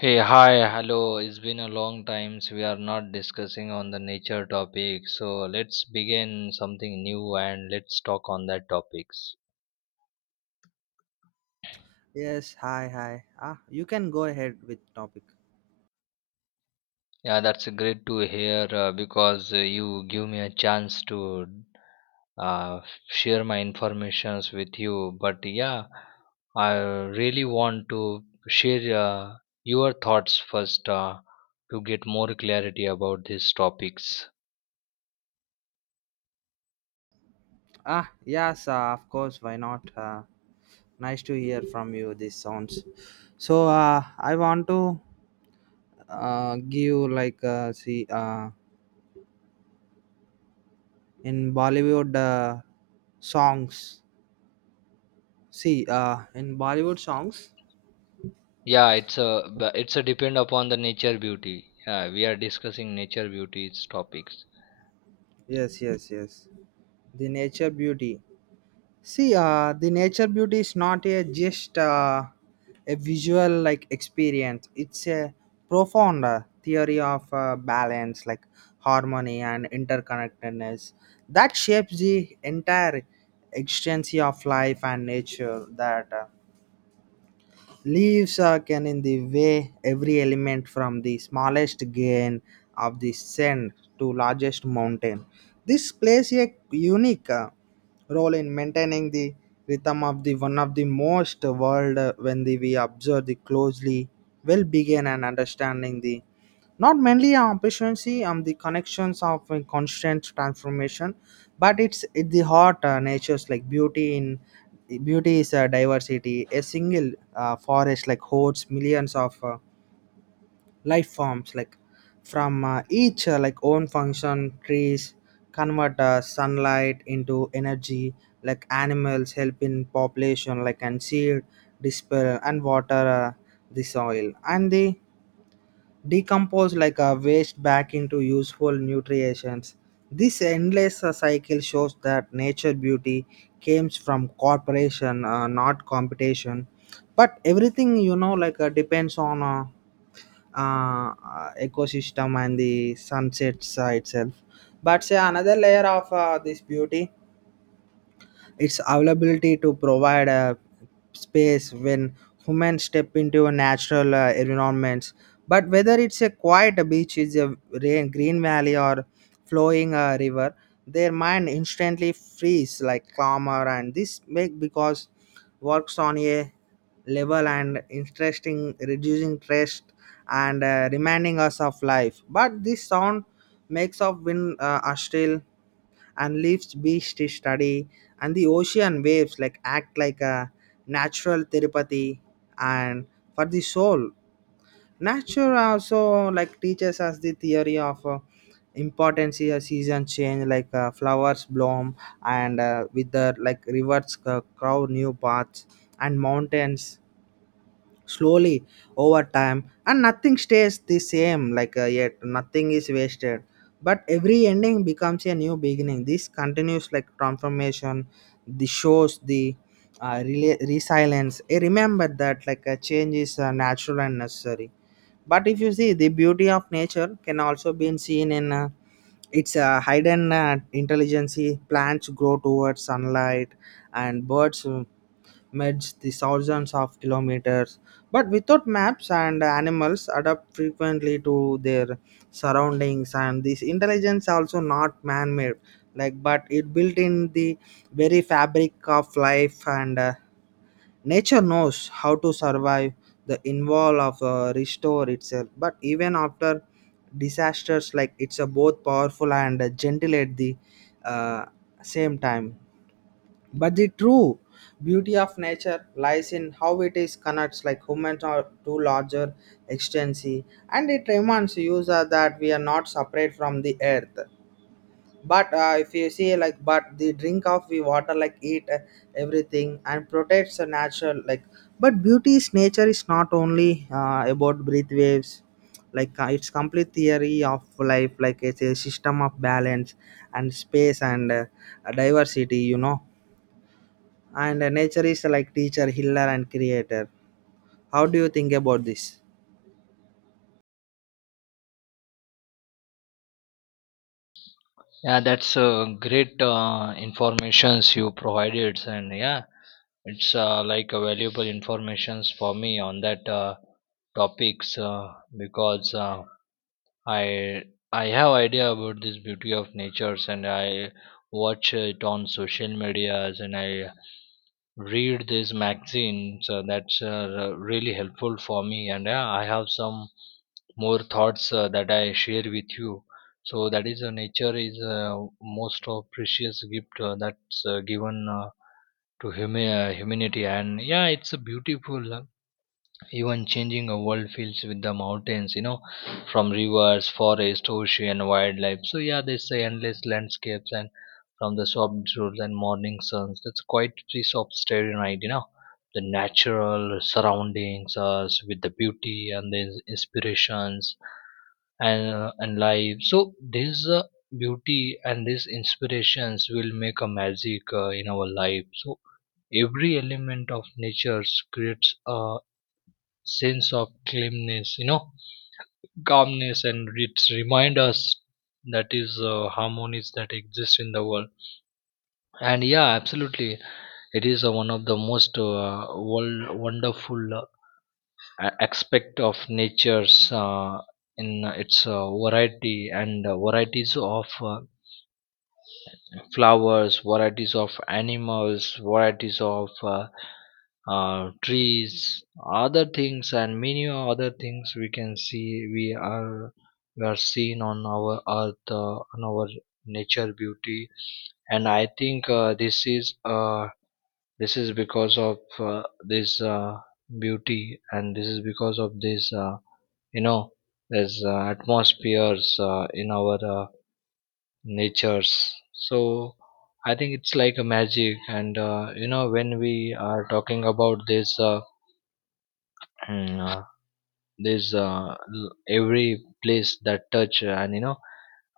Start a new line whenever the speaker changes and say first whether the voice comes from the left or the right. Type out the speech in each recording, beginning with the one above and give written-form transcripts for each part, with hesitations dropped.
left: Hey, hi, hello. It's been a long time so we are not discussing on the nature topic. So let's begin something new and let's talk on that topics.
right: Yes, hi, hi. You can go ahead with topic.
left: Yeah, that's great to hear because you give me a chance to uh, share my informations with you. But yeah, I really want to share your thoughts first to get more clarity about these topics.
right: Yes, of course. Why not? Nice to hear from you. This sounds. So, I want to give like see in Bollywood songs. See, in Bollywood songs.
left: Yeah, it's a but it's a depend upon the nature beauty. Yeah, we are discussing nature beauties topics.
right: Yes, yes, yes. The nature beauty. See, the nature beauty is not a just a visual like experience. It's a profound theory of balance, like harmony and interconnectedness that shapes the entire existence of life and nature. That leaves can in the way every element from the smallest grain of the sand to largest mountain this plays a unique role in maintaining the rhythm of the one of the most world when we observe the closely will begin and understanding the not mainly on efficiency on the connections of a constant transformation but it's it the heart natures like beauty in beauty is a diversity a single forest like holds millions of life forms like from each like own function trees convert sunlight into energy like animals help in population like and seed disperse and water the soil and the decompose like a waste back into useful nutrients. This endless cycle shows that nature beauty comes from cooperation, not competition. But everything you know, depends on ecosystem and the sunset itself. But say another layer of this beauty its availability to provide a space when humans step into natural environments. But whether it's a quiet beach, is a rain, green valley, or flowing river, their mind instantly frees like calmer, and this make because works on a level and interesting, reducing stress and reminding us of life. But this sound makes of wind are still and leaves beach to study and the ocean waves like act like a natural therapy and for the soul nature also like teaches us the theory of importance here season change flowers bloom and with the like rivers crow new paths and mountains slowly over time and nothing stays the same yet nothing is wasted but every ending becomes a new beginning this continues like transformation the shows the resilience. Remember that like a change is natural and necessary but if you see the beauty of nature can also be seen in its hidden intelligence. Plants grow towards sunlight and birds merge the thousands of kilometers but without maps and animals adapt frequently to their surroundings and this intelligence also not man-made like but it built in the very fabric of life and nature knows how to survive the involve of restore itself but even after disasters like it's a both powerful and gentle at the uh, same time but the true beauty of nature lies in how it is connects like humans are to larger extensi and it reminds user that we are not separate from the earth. But if you see like but the drink of the water like eat everything and protects the natural like but beauty is nature is not only about breath waves it's complete theory of life like it's a system of balance and space and diversity you know and nature is like teacher healer and creator. How do you think about this?
left: Yeah, that's great informations you provided, and yeah, it's like a valuable informations for me on that topics, because i I have idea about this beauty of natures, and I watch it on social medias, and I read these magazines, so that's really helpful for me. And yeah, I have some more thoughts that I share with you. So that is, nature is most of precious gift that's given to humanity, and yeah, it's a beautiful. Even changing a world feels with the mountains, you know, from rivers, forest, ocean, wildlife. So yeah, they say endless landscapes, and from the soft drools and morning suns. That's quite piece of starry night, you know. The natural surroundings us with the beauty and the inspirations and life, so this beauty and these inspirations will make a magic in our life. So every element of nature creates a sense of calmness, you know, calmness, and it reminds us that is harmonies that exist in the world. And yeah, absolutely, it is one of the most world, wonderful aspect of nature's, in its variety, and varieties of flowers, varieties of animals, varieties of trees, other things, and many other things we can see. We are seen on our earth, on our nature beauty. And I think this is because of this beauty, and this is because of this, you know this atmospheres in our natures. So I think it's like a magic. And you know, when we are talking about this, mm, uh, every place that touch, and you know,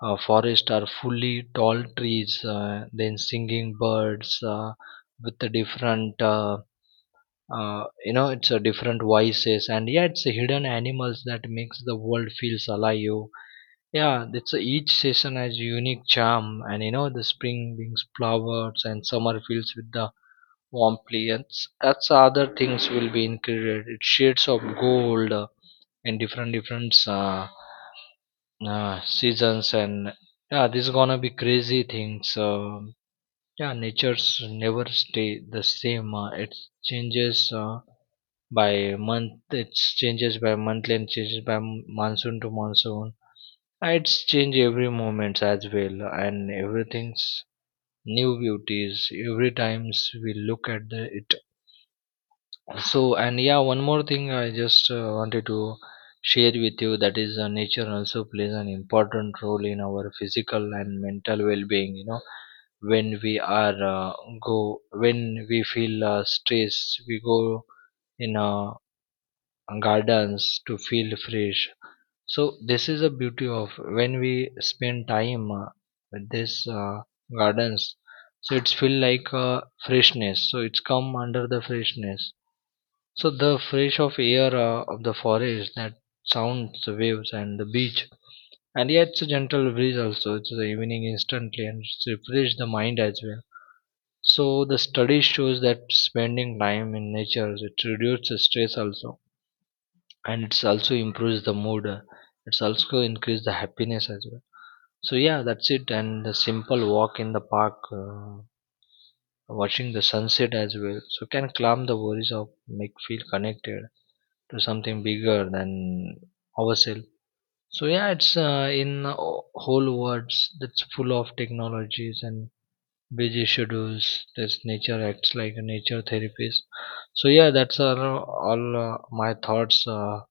left: forest are fully tall trees, then singing birds with the different, you know, it's a different voices, and yeah, it's a hidden animals that makes the world feels alive. Yeah, it's a, each season has unique charm, and you know, the spring brings flowers and summer fills with the warm plants. That's other things will be included. It's shades of gold and different seasons, and yeah, this is gonna be crazy things. Yeah, nature's never stay the same. It changes by month. It changes by monthly and changes by monsoon to monsoon. It's change every moment as well, and everything's new beauties every times we look at the, it. So, and yeah, one more thing I just wanted to share with you, that is, nature also plays an important role in our physical and mental well-being. You know, when we are uh, go when we feel stress, we go in gardens to feel fresh. So this is a beauty of when we spend time with this gardens. So it's feel like freshness. So it's come under the freshness. So the fresh of air of the forest, that sounds the waves and the beach. And yeah, it's a gentle breeze also. It's the evening instantly, and it's refresh the mind as well. So the study shows that spending time in nature, it reduces stress also, and it's also improves the mood. It's also increase the happiness as well. So yeah, that's it. And the simple walk in the park, watching the sunset as well, so can calm the worries of make feel connected to something bigger than ourselves. So yeah, it's in whole words that's full of technologies and busy schedules. This nature acts like a nature therapist. So yeah, that's all my thoughts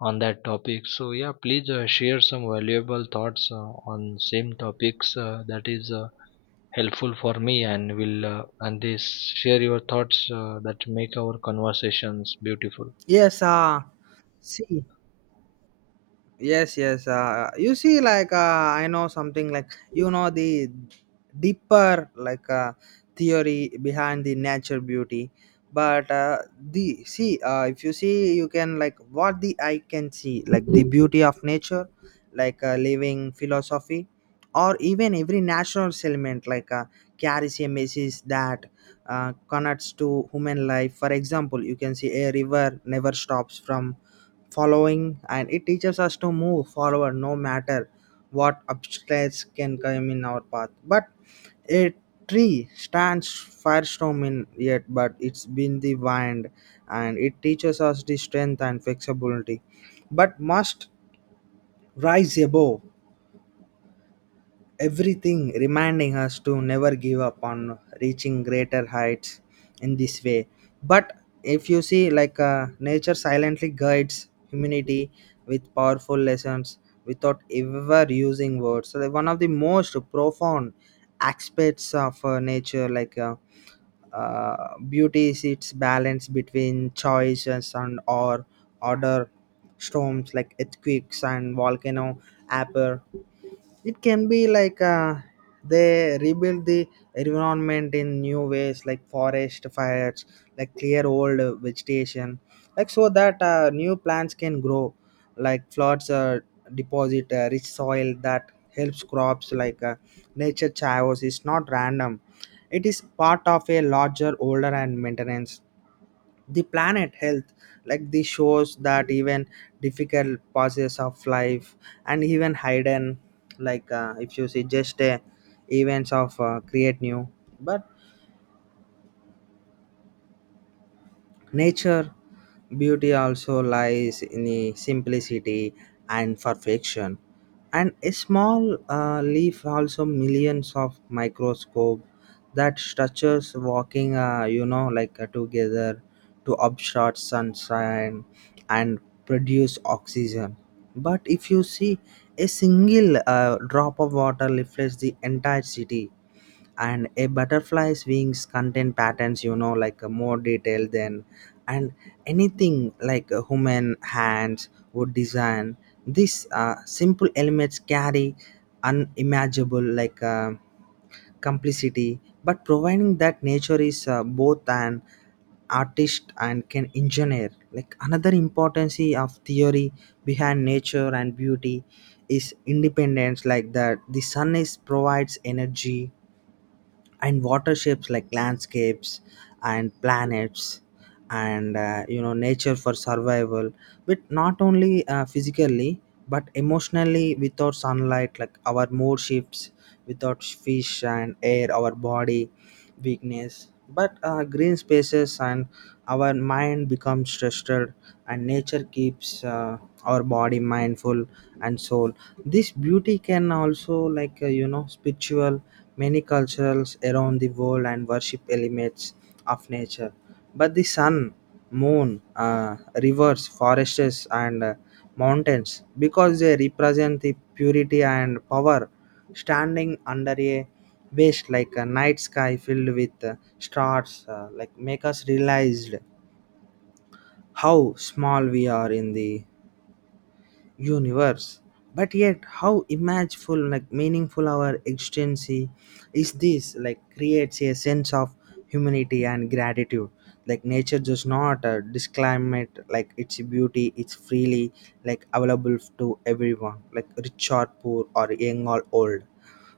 left: on that topic. So yeah, please share some valuable thoughts on same topics that is. Helpful for me, and will and they share your thoughts that make our conversations beautiful.
right: Yes. See, yes, yes, you see I know something like you know the deeper theory behind the nature beauty but the see if you see you can like what the eye can see like the beauty of nature living philosophy or even every natural element carries a message that connects to human life. For example, you can see a river never stops from following and it teaches us to move forward no matter what obstacles can come in our path but a tree stands firestorm in yet but it's been the wind and it teaches us the strength and flexibility but must rise above everything reminding us to never give up on reaching greater heights in this way but if you see nature silently guides humanity with powerful lessons without ever using words so one of the most profound aspects of nature beauty is its balance between choice and sound or order. Storms like earthquakes and volcano appear it can be they rebuild the environment in new ways like forest fires like clear old vegetation like so that new plants can grow like floods deposit rich soil that helps crops nature chaos is not random it is part of a larger older and maintenance the planet health like this shows that even difficult pauses of life and even hidden if you see just events of create new but nature beauty also lies in the simplicity and perfection and a small leaf also millions of microscope that structures walking together to obstruct sunshine and produce oxygen but if you see a single drop of water reflects the entire city and a butterfly's wings contain patterns more detail than and anything like a human hands would design. These simple elements carry unimaginable complicity but providing that nature is both an artist and can engineer like another importance of theory behind nature and beauty is independence like that the sun is provides energy and water shapes like landscapes and planets and you know nature for survival but not only physically but emotionally without sunlight like our mood shifts without fish and air our body weakness but green spaces and our mind becomes stressed and nature keeps our body mindful and soul. This beauty can also you know spiritual. Many cultures around the world and worship elements of nature, but the sun, moon, rivers, forests, and mountains because they represent the purity and power. Standing under a waste like a night sky filled with stars, like make us realize how small we are in the universe. But yet, how imageful, like meaningful our existence is this, like creates a sense of humanity and gratitude. Like nature does not disclaim it, like its beauty, it's freely like available to everyone, like rich or poor or young or old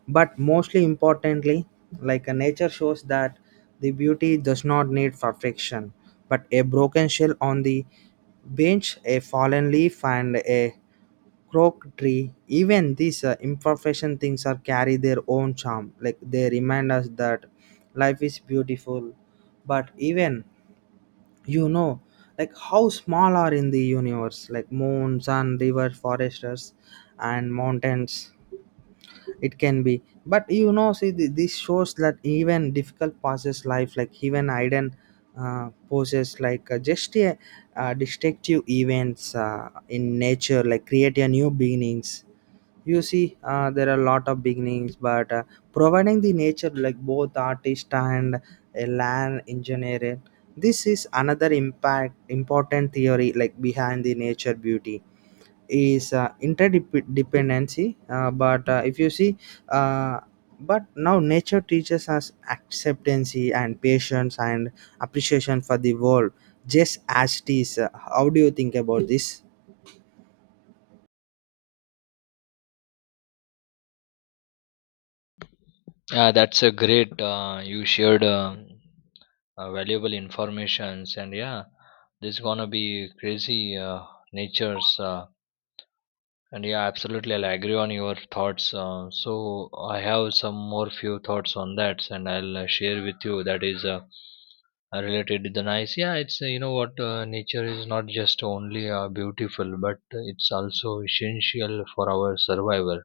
right: but mostly importantly like a nature shows that the beauty does not need perfection but a broken shell on the bench a fallen leaf and a croak tree even these imperfection things are carry their own charm like they remind us that life is beautiful but even you know like how small are in the universe like moon sun river foresters and mountains it can be, but you know, see, this shows that even difficult passes life, like even iden, poses, just a destructive events in nature, like create a new beginnings. You see, there are a lot of beginnings, but providing the nature, like both artist and a land engineer, this is another impact important theory, like behind the nature beauty is interdependency but if you see uh, but now nature teaches us acceptance and patience and appreciation for the world just as it is. How do you think about this?
left: Yeah, that's a great. You shared, valuable informations, and yeah, this gonna be crazy uh, natures. And yeah, absolutely, I'll agree on your thoughts. So I have some more few thoughts on that, and I'll share with you. That is. Related to the nice. Yeah, it's you know what, nature is not just only beautiful, but it's also essential for our survival,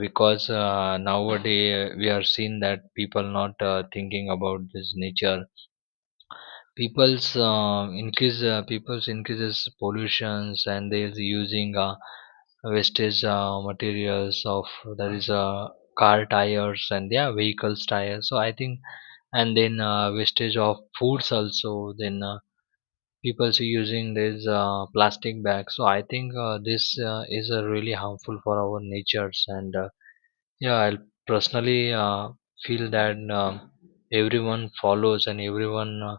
left: because nowadays we are seeing that people not thinking about this nature. People's uh, increase uh, people's increases pollutions, and they're using wastage materials of, that is car tires and yeah vehicles tires. So I think, and then wastage of foods also, then people see using these plastic bags. So I think this is really harmful for our natures. And yeah, I personally feel that everyone follows and everyone uh,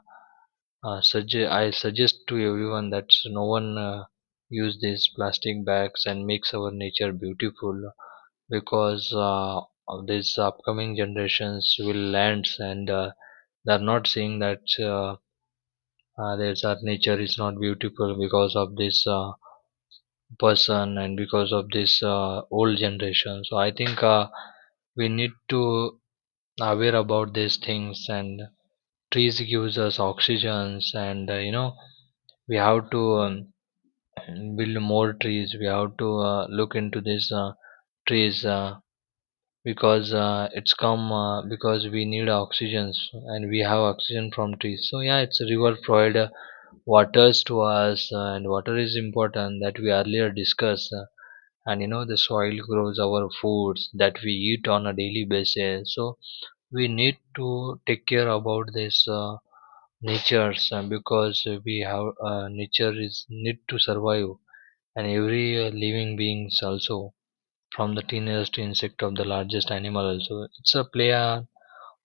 left: uh, sugge- I suggest to everyone that no one use these plastic bags and makes our nature beautiful. Because of these upcoming generations will land, and they're not seeing that, there's our nature is not beautiful because of this person, and because of this old generation. So I think we need to aware about these things. And trees gives us oxygens. And you know, we have to, build more trees. We have to look into these trees, because it's come because we need oxygen, and we have oxygen from trees. So yeah, it's a river provide waters to us, and water is important that we earlier discussed. And you know, the soil grows our foods that we eat on a daily basis. So we need to take care about this natures, because we have, nature is need to survive. And every living beings also, from the tiniest insect of the largest animal, also it's a play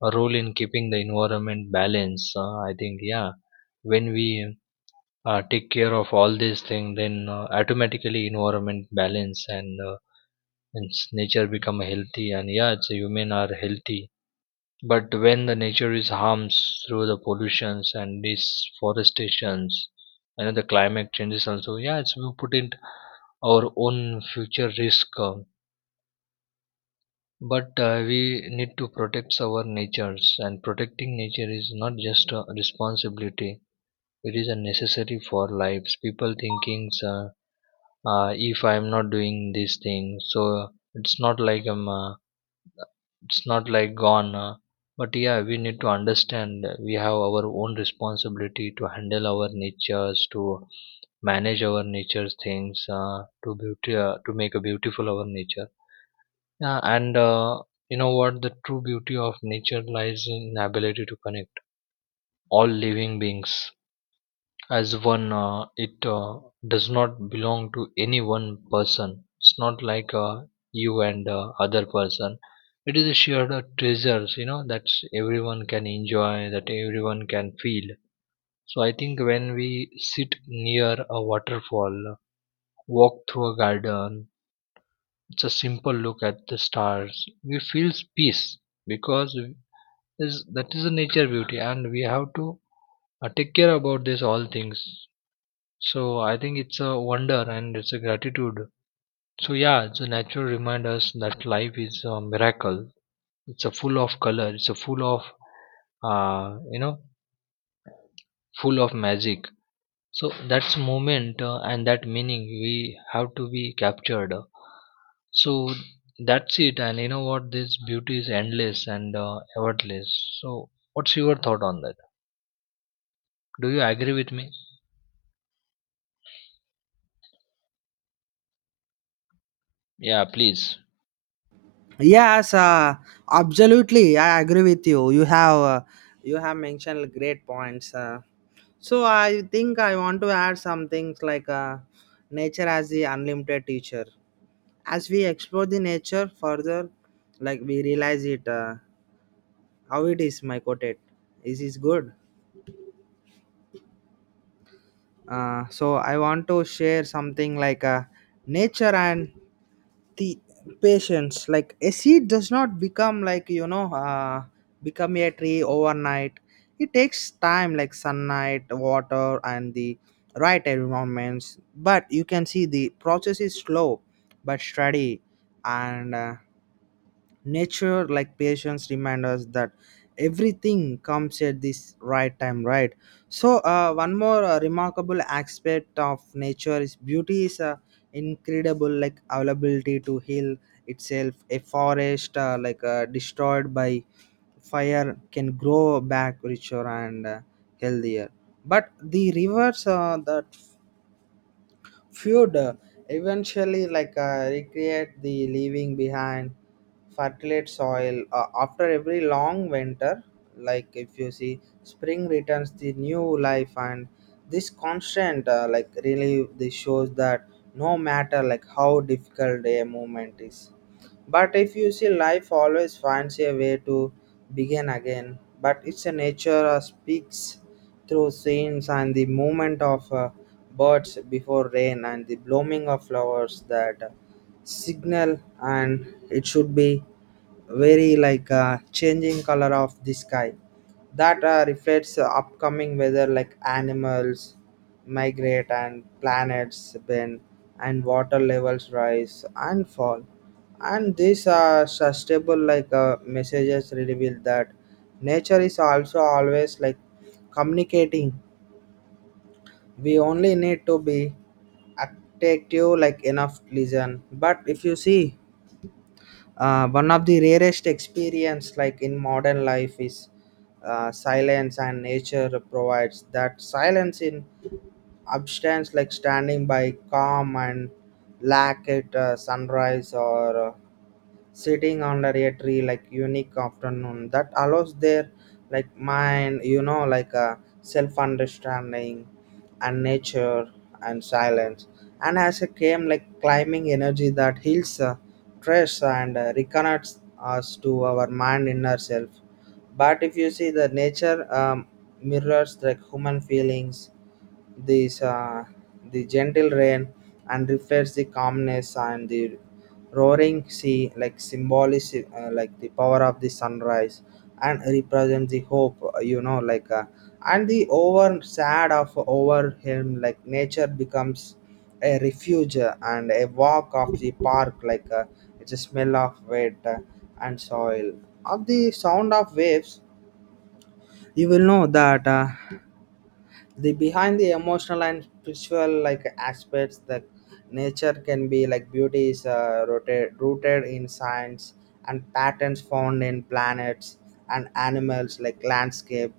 left: a role in keeping the environment balance. I think, yeah, when we take care of all these things, then automatically environment balance, and nature become healthy, and yeah, it's human are healthy. But when the nature is harmed through the pollutions and deforestations, and the climate changes also, yeah, it's we put it our own future risk. But we need to protect our natures, and protecting nature is not just a responsibility; it is a necessary for lives. People thinking, if I am not doing these things, so it's not like I'm, it's not like gone. But yeah, we need to understand that we have our own responsibility to handle our natures, to manage our nature's things, to beauty, to make a beautiful our nature. Yeah, and you know what? The true beauty of nature lies in the ability to connect all living beings as one. It does not belong to any one person. It's not like you and other person. It is a shared treasures, you know, that everyone can enjoy, that everyone can feel. So I think when we sit near a waterfall, walk through a garden, it's a simple look at the stars. We feel peace, because is that is the nature beauty, and we have to take care about this all things. So I think it's a wonder, and it's a gratitude. So yeah, it's a natural reminder us that life is a miracle. It's a full of color, it's a full of, you know, full of magic. So that's moment and that meaning we have to be captured. So that's it. And you know what, this beauty is endless, and effortless. So what's your thought on that? Do you agree with me? Yeah, please.
right: Yes, absolutely I agree with you. You have you have mentioned great points. So I think I want to add some things nature as the unlimited teacher. As we explore the nature further like we realize it how it is mycotate is good. So I want to share something nature and the patience like a seed does not become become a tree overnight. It takes time like sunlight water and the right environments but you can see the process is slow but steady and nature like patience remind us that everything comes at this right time right. So one more remarkable aspect of nature is beauty is incredible like availability to heal itself. A forest destroyed by fire can grow back richer and healthier but the rivers that feud eventually recreate the leaving behind fertilized soil after every long winter like if you see spring returns the new life and this constant like really this shows that no matter like how difficult a moment is but if you see life always finds a way to begin again but it's a nature speaks through scenes and the movement of birds before rain and the blooming of flowers that signal and it should be very changing color of the sky that reflects upcoming weather like animals migrate and planets bend and water levels rise and fall and these are sustainable messages reveal that nature is also always like communicating. We only need to be attentive like enough listen but if you see one of the rarest experience like in modern life is silence and nature provides that silence in abstinence like standing by calm and lack at sunrise or sitting under a tree like unique afternoon that allows their like mind a self understanding and nature and silence and as a came like climbing energy that heals stress and reconnects us to our mind inner self. But if you see the nature mirrors like human feelings. This the gentle rain and reflects the calmness and the roaring sea, like symbolic, like the power of the sunrise, and represents the hope. You know, and the over sad of over him, like nature becomes a refuge and a walk of the park, it's a smell of wet and soil. Of the sound of waves, you will know that. The behind the emotional and spiritual like aspects that nature can be like beauty is rooted in science and patterns found in planets and animals like landscape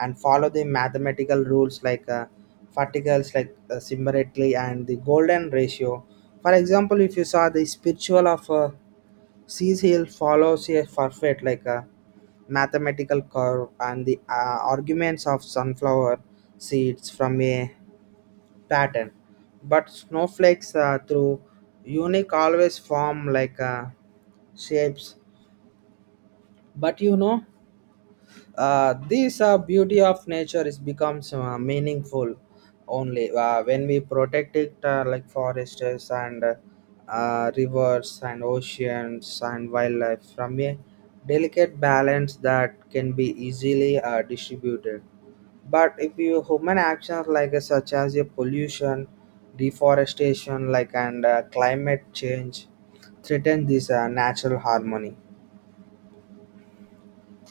right: and follow the mathematical rules particles symbolically and the golden ratio. For example, if you saw the spiritual of CCL follows a perfect like a mathematical curve and the arguments of sunflower seeds from a pattern. But snowflakes through unique always form shapes. But you know, this beauty of nature is becomes meaningful only when we protect it like forests and rivers and oceans and wildlife from a delicate balance that can be easily distributed but if you human actions such as a pollution deforestation like and climate change threaten this natural harmony.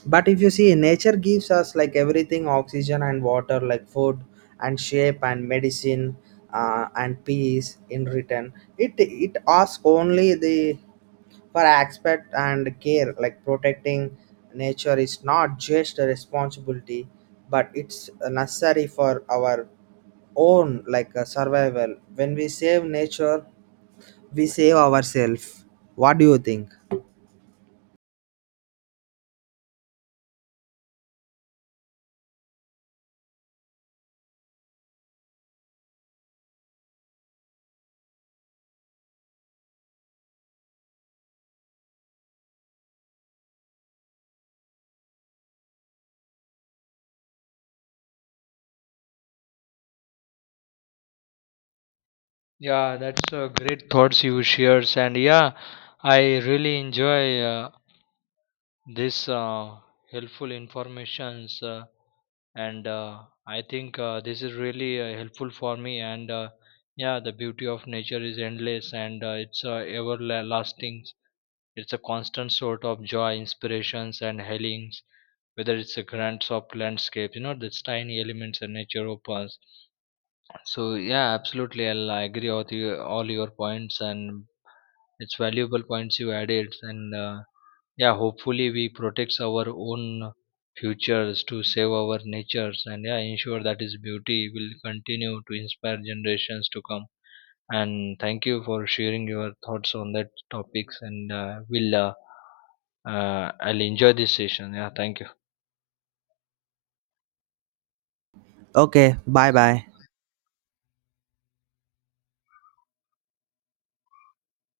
right: But if you see nature gives us like everything oxygen and water like food and shape and medicine and peace in return it asks only the for aspect and care like protecting nature is not just a responsibility but it's necessary for our own survival. When we save nature we save ourselves. What do you think?
left: Yeah, that's great thoughts you shares, and yeah, I really enjoy this helpful informations, and I think this is really helpful for me. And yeah, the beauty of nature is endless, and it's everlasting. It's a constant sort of joy, inspirations, and healings. Whether it's a grand soft landscape, you know, the tiny elements that nature opens. So yeah, absolutely, I'll agree with you, all your points, and it's valuable points you added. And yeah, hopefully we protect our own futures to save our natures, and yeah, ensure that its beauty will continue to inspire generations to come. And thank you for sharing your thoughts on that topics. And will I'll enjoy this session. Yeah, thank you.
right: Okay, bye bye.